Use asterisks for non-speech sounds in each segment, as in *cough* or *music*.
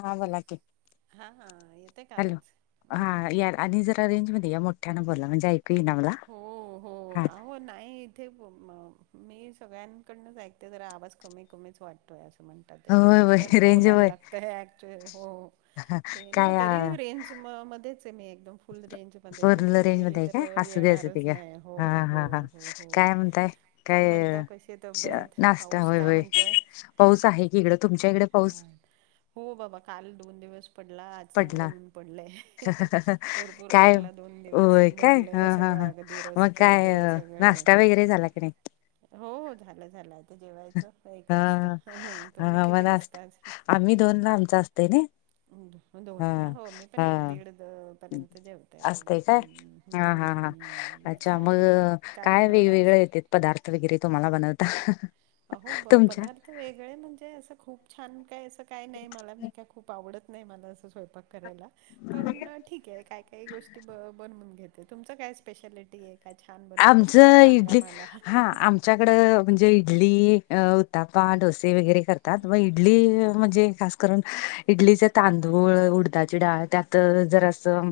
हां, बोला की. हा, हा, येतंय का हॅलो आवाज, हा हम्म. या आणि जरा रेंज मध्ये या, मोठ्यान बोला म्हणजे ऐकू येईना मला हो हा. अहो हो नाही इथे मी सगळ्यांकडनंच ऐकते, जरा आवाज कमी कमीच वाटतोय असं. ते तू होय जोऱ्याने होय रेंज बोलायला होय लागतंय, अक्युचअल, हो. ते नाही काय तरी रेंज मध्येच आहे. मी एकदम फुल रेंज मध्येच आहे. तिकडे गेली तर, असुदे असुदे येणारच घ्या, नाही हो हा हो हा हा हो हो काय म्हणताय, काय. म्हणता कशी तब्येत नाष्टा, पाऊस होय काय होय म्हणतोय पाऊस आहे की इकडं. तुमच्या इकडे, हा, पाऊस हो बाबा काल दोन दिवस. पडला आज चांगलं पडला ऊन पडलय, भरपूर काय पडला दोन दिवस होय काय हा भरलेलं हा हा सगळं. मग रस्ते काय वगैरे सगळे, नाश्ता वगैरे झाला की नाही हो हो झालं झालं. जेवायचं, एक वाजता हा तुम्ही हा मग किती वाजता. आज नाश्ता आम्ही दोन ला, आमचा असतय नयी दोन ला, हो मी पण एक दीड पर्यंत जेवते आपलं. असतय काय हा, हा, हम्म हा, हम्म अच्छा काय मग ज- काय बनवलं आज वेगवेगळे. ते पदार्थ वगैरे तुम्हाला बनवता. अहो तुमच्या पदार्थ वेगळे म्हणजे, असं खूप छान काय असं काय नाही, मला मी काय खूप आवडत. नाही मला अस स्वयंपाक करायला. पण ठीके काय काही गोष्टी बनवून घेते. तुमचं काय स्पेशालिटी आहे. काय छान बनवत असाल तर सांगा मला. आमच्याकडे म्हणजे इडली उत्ताप्पा, डोसे वगैरे करतात. व इडली. म्हणजे खास करून इडलीचे तांदूळ, उडदाची डाळ त्यात जरासं.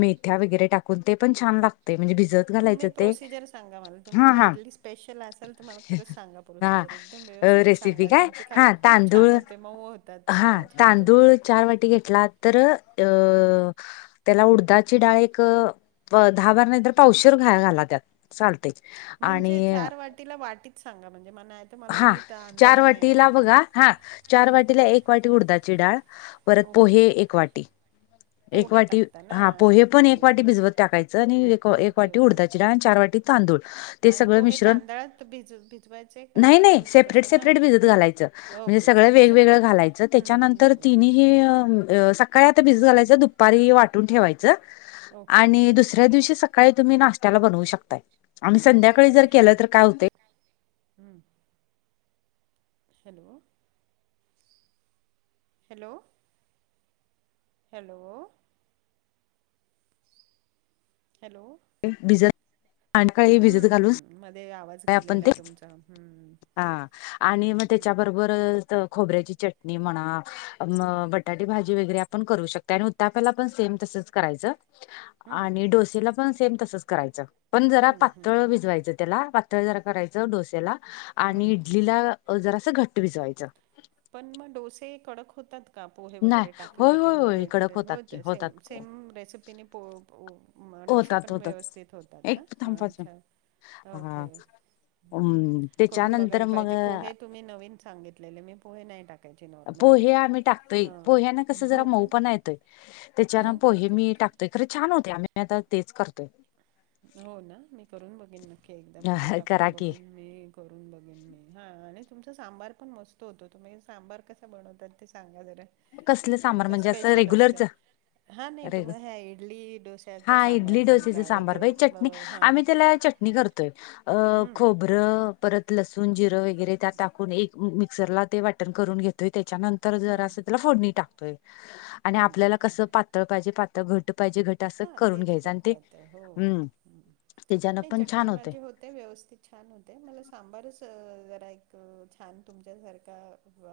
मेथ्या वगैरे टाकून ते पण छान लागतंय, म्हणजे भिजत तुम्ही घालायचं. ते प्रोसिजर सांगा. मला तुम्ही हा जर हा इडली स्पेशल असाल, तर मला खरच सांगा. हा प्रोसिजर एकदम व्यवस्थित रेसिपी सांगा. काय तुमचे कारण हा खूप तांदूळ छान होते. मऊ होतात. हा छान तुमच्या तांदूळ चार वाटी घेतला तर, अ त्याला उडदाची डाळ, एक दहा भार नाही तर पावशेर डाळ घालात. चाततयं. म्हणजे चार वाटीला वाटीत सांगा. म्हणजे मला तर मला हा नीट अंदाज चार नाही वाटीला येणार हं, बघा, हा चार हं, वाटीला एक वाटी उडदाची डाळ. परत ओके पोहे एक वाटी. एक पोहे वाटी टाकता ना हा पोहे ओके पण एक वाटी भिजवत टाकायचं, आणि एक ओके वाटी ओके उडदाची डाळ. चार वाटी तांदूळ. ते आणि सगळं पोहे मिश्रण तांदळात भिजत. नाही नाही सेपरेट सेपरेट भिजत घालायचं, म्हणजे ओके सगळं वेगवेगळं सेपरेट घालायचं. हम्म, त्याच्यानंतर, वेगळं तिन्ही हम्म, हे. अ सकाळी आता भिझत घालायचं. दुपारी वाटून ठेवायचं. ओके आणि हम्म, दुसऱ्या दिवशी सकाळी, सकाळी तुम्ही नाश्त्याला बनवू शकताय, आणि ओके संध्याकाळी जर ओके केलं तर चालेल काय होतय. हम्म. Hello, hello. हॅलो. हॅलो. *unintelligible* संध्याकाळी हम्म भिजत हम् घालून हम् मध्ये आवाज सकाळी आपण गेलेला ते तुमचा. हम्म, हा आणि मग हम्म हम्म त्याच्याबरोबर खोबऱ्याची चटणी म्हणा. मग बट बटाटे भाजी वगैरे आपण करू शकत. आणि उताप्याला पण सेम तसच करायचं हम्म आणि डोसेला पण सेम तसच करायच पण जरा हम्म हम्म पातळ भिजवायचं त्याला पातळ जरा करायच. च डोसेला आणि हम्म. इडलीला जरास घट्ट भिजवायच. पण मग डोसे कडक होतात. का पोहे नाही वगैरे टाकले होय होय किंवा हे होय कडक एखादे वेळेस होतात होत की सेम होतात सेम रेसिपीने पो प मग डोसे होतात पण होतात व्यवस्थित होतात ना? एक थांब हा पाच छांन. हा ओके. हम्म अम करून त्याच्यानंतर बघायला मग पाहिजे. पोहे तुम्ही नवीन सांगितलेले मी पोहे नाही टाकत. पोहे आम्ही टाकतोय. पोह्या ना कस जरा हो का मऊ पणा येतोय. त्याच्यान ओके पोहे ओके मी ओके टाकतोय. खर छान होतय. आम्ही आता तेच करतोय. हो ना मी करून बघेन नक्की एकदा पोहे करा टाकून की बघेन मी. करून बघेन मी. हा आणि तुमच सांबार पण मस्त होतो तुम्ही सांबार कसा बनवतात ते सांगा जरा. कसलं सांबार तुमचं म्हणजे असं स्पेशल असत. रेग्युलरच हा नाही अरे तुम्हाला ह्या इडली डोश्याचा सांबार तुमचा एक पर बई चटणी हा आम्ही त्याला चटणी करतोय अ हम्म खोबर परत लसूून जिरे वगैरे त्यात टाकून एक मिक्सरला ते वाटण करून घेतोय त्याच्यानंतर जरा हम्म अस - - ला फोडणी टाकतोय आणि हम्म आपल्याला कसं पातळ पाहिजे पातळ. घट्ट पाहिजे घट्ट. हा ते तर करता येतय. हो -हो. त्याच्यानं नाही पण चटणी छान होतय. माझी होते. ते व्यवस्थित छान होते. मला सांबारच जरा एक छान तुमच्यासारखा व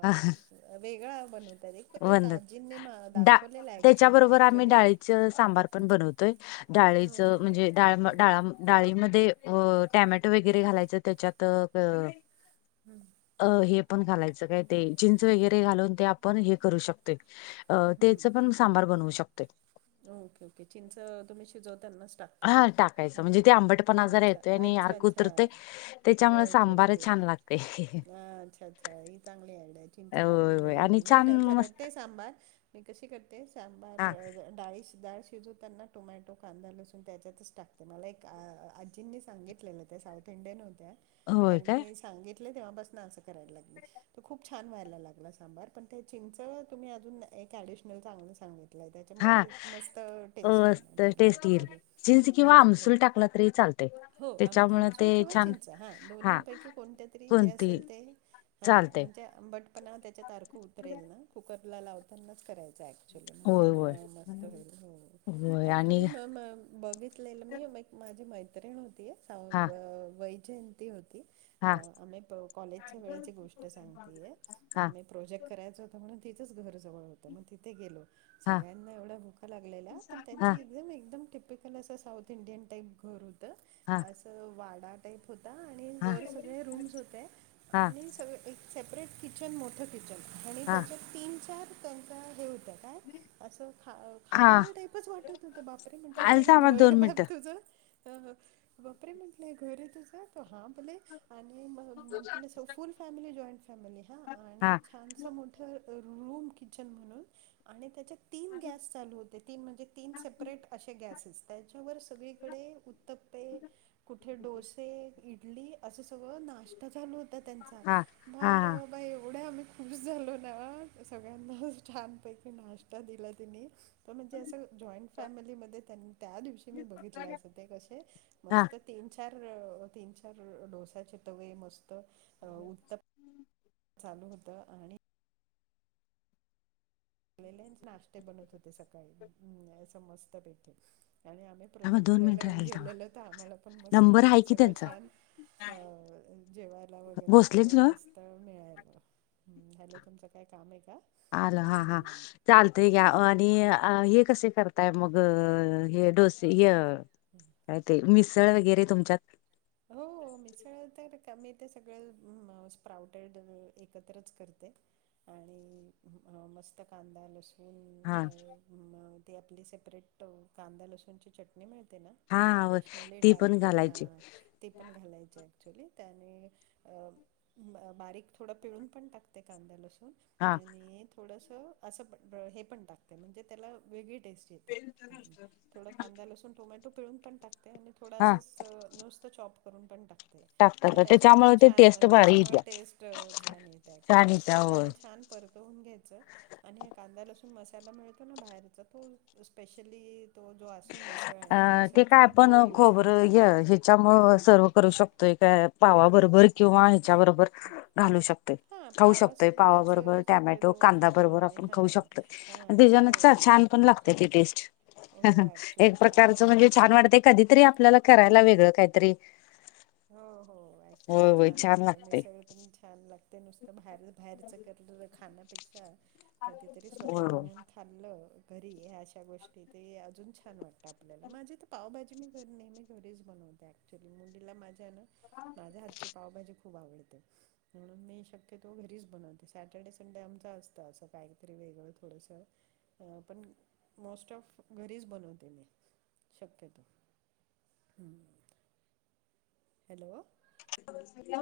व वेगळा बनवत तर एक -एक बंद आजींनी मला दाखवलेला ऍक्च्युल ॲक्चुयली च सांबार पण बनवतोय. डाळीचं ओके म्हणजे डाळ डाळा -म डाळीमध्ये अ टॅमॅटो वगैरे घालायचं त्याच्यात हम्. अ हे पण घालायचं काय ते चिंच वगैरे घालून ते आपण हे करू शकतोय. अ हम्म तेचं पण सांबार बनवू शकतोय. ओके ओके चिंचं तुम्ही शिजवतांनाच टाक हा ताना. टाकायचं म्हणजे ते आंबटपणा जरा अच्छा येतोय आणि अच्छा अर्क अच्छा उतरतय त्याच्यामुळे ओके ओ सांबार -के. छान लागतय. अ अच्छा अच्छा ही चांगली आयड्या आहे चिंच होय टाकून होय बघेन आणि मी. मी छान मस्त करते सांभार. मी कशी करते सांबार हा डाळी डाळ शिजवताना टोमॅटो, कांदा लसूण त्याच्यातच टाकते मला एक आजींनी सांगितलेलं. त्या साऊथ इंडियन होत्या होय काय त्यांनी सांगितले तेव्हा पासन असं करायला लागले. त खूप छान व्हायला लागल सांबार पण ते चिंच तुम्ही अजून एक ऍडिशनल चांगलं सांगितलंय त्या हा त्याच्यामुळे मस्त टेस्ट अ येनार त्याला टेस्ट येईल ॲक्चुयली. चिंच किंवा आमसूल टाकला तरी चालते हो आम त्याच्यामुळे आमचो ते किंवा छान चिंच हां हा दोन्हीपैकी कोणत्या तरी जे कोणती असेल ते हां चालते म्हणजे आंबट पणा त्याच्यात अर्क उतरेल ना कुकरला लावतानाच करायचं ऍक्च्युली म्हणजे होय म होय मस्त होईल. हो. होय ऍक्चुली आणि म म बघि असलेलं मी म एक माझी मैत्रिण होती. सावंत हा वैजयंती होती. हा आम्ही कॉलेजच्या वेळेची गोष्ट सांगतेय हा आम्ही प्रोजेक्ट करायचं होत. म्हणून तिचंच घर जवळ होतं मग तिथे गेलो. हा सगळ्यांना एवढा भुका लागलेल्या पण त्यांच हा ज म एकदम टिपिकल असं साऊथ इंडियन टाईप घर होतं हा असं वाडा टाईप होता. आणि हा वर सगळे रूम्स होते हा आणि सगळे एक सेपरेट कि किचन मोठं किचन आणि हा त्याच्यात तीन चार त्यांच्या हे होत्या. काय? असं ख हा खानावळ टाईपच वाटत होत बापरे म्हटलं आल हे थांबा घरयं दोन बाप मिनिटं तुझं? अ ह - बापरे म्हटलेय हे घर आहे तुझ? हा बले आणि मग म्हटलं असं फुल फॅमिली, जॉईंट फॅमिली हा. आणि हा छानस मोठ रूम किचन म्हणून आणि त्या चे तीन गॅस चालू होते. तीन म्हणजे तीन सेपरेट असे गॅसेस. त्याच्यावर सगळीकडे उत्तप्पे, कुठे डोसे - इडली असं सगळं नाष्ट्ता चालू होता त्यांचा. हा हा बा हा बाबा बा! एवढ्या आम्ही खुश झालो ना, सगळ्यांनाच छानपैकी नाश्त ता दिला तिनी. त म्हणजे असं जॉईंट फॅमिलीमध्ये त्यांनी त्या दिवशी मी बघितलं असं ते कसे, हा मस्त तीन चार तीन चार डोश्याचे तवे मस्त. उत चालू होत आणि आलेलेच नाश्ते बनत होते सकाळी. म असं मस्तपैकी. आणि आम्ही थांबा प्रोजेक्ट दोन करायला मिनिटं एव राहील थांबा गेलेलो तर आम्हाला पण मस्त नंबर आहे पैकी की सगळं त्यांचा छान अ जेवायला वगैरे भोसलेच सगळं ना मस्त. तर मिळायल. हं, हॅलो तुमचं काय काम आहे का? आल, हा हा. हम्म, चालतय की. आणि हम्म. हे कसे कर ताय मग अ हे डोसे य काय ते मिसळ वगैरे तुमच्यात? हो *inaudible* मिसळ तर का मी ते सगळ अं स्प्राउटेड एकत्रच करते. आणि अं मस्त कांदा लस सून हा अ अं ते आपली सेपरेट कांदा लसूणची चटणी मिळते ना, ती हा ऍडिशनली ती पण टाकते. हा. घालायची. ती पण घालायची ॲक्च्युली. त्याने अ बारीक थोडं पिळून पण टाकते कांद्या लसून. हा आणि थोडस असं पण हे पण टाकते म्हणजे त्याला वेगळी टेस्ट येते. हं, थोड असं कांदा लसूण टोमॅटो लूनोमटो पिळून पण टाकते आणि थोड हा असं नुस त चॉप करून पण टाक ते. तर टाकतात त्याच्यामुळे ते छान टेस्ट भारी त्याच्यामुळे येत्या. टेस्ट छान येतं ॲक्च्युली. छानयेत्या छान होय. आणि छान परतवून घ्यायचं. आणि ह कांदा लसूून मसाला मिळतो ना बाहेरचा तो स्पेशली तो जो असो मिसळ अ मिसळचा ना तो युज करते मी. त्याच्यामुळे सर्व करू शकतोय काय पावाबरोबर किंवा ह्याच्याबरोबर, घालू शकतोय, हा खाऊ शकतोय पावासोबतच पावाबरोबर, टॅमॅटो शक्यतो कांदा्या खातो बरोबर आम्ही आपण हा. खाऊ हा शकतोय. तेजना हो च हो छान पण लागते ती टेस्ट. हो, ऍ एक प्रकारचं म्हणजे छान वाटतं. कधीतरी आपल्याला करायला वेगळ काहीतरी. हो हो. होय ऍक्च्युली होय छान वाटतं. लागतय. मिसळ पण छान लागत ते नुसतं बाहेर बाहेरचं करलंलं खाण्यापेक्षा कधीतरी स्वतः होय होय बनवून खाल्लं घरी अशा गोष्टी, ते अजून छान वाटतं आपल्याला. माझे तर पावभाजी मी कर नेहमी घरीच बनवते ॲक्च्युली. मुलीला माझ्या ना, माझ्या हातची पावभाजी खूप खूप आवडते. म्हणून मी शक्यतो घरीच बनवते. सॅटर्डे संडे आमचा असत असं काहीहीतरी वेगळं थोडंस. अ पण मोस्ट ऑफ घरीच बनवते मी शक्यतो. हं. हॅलो, *inaudible*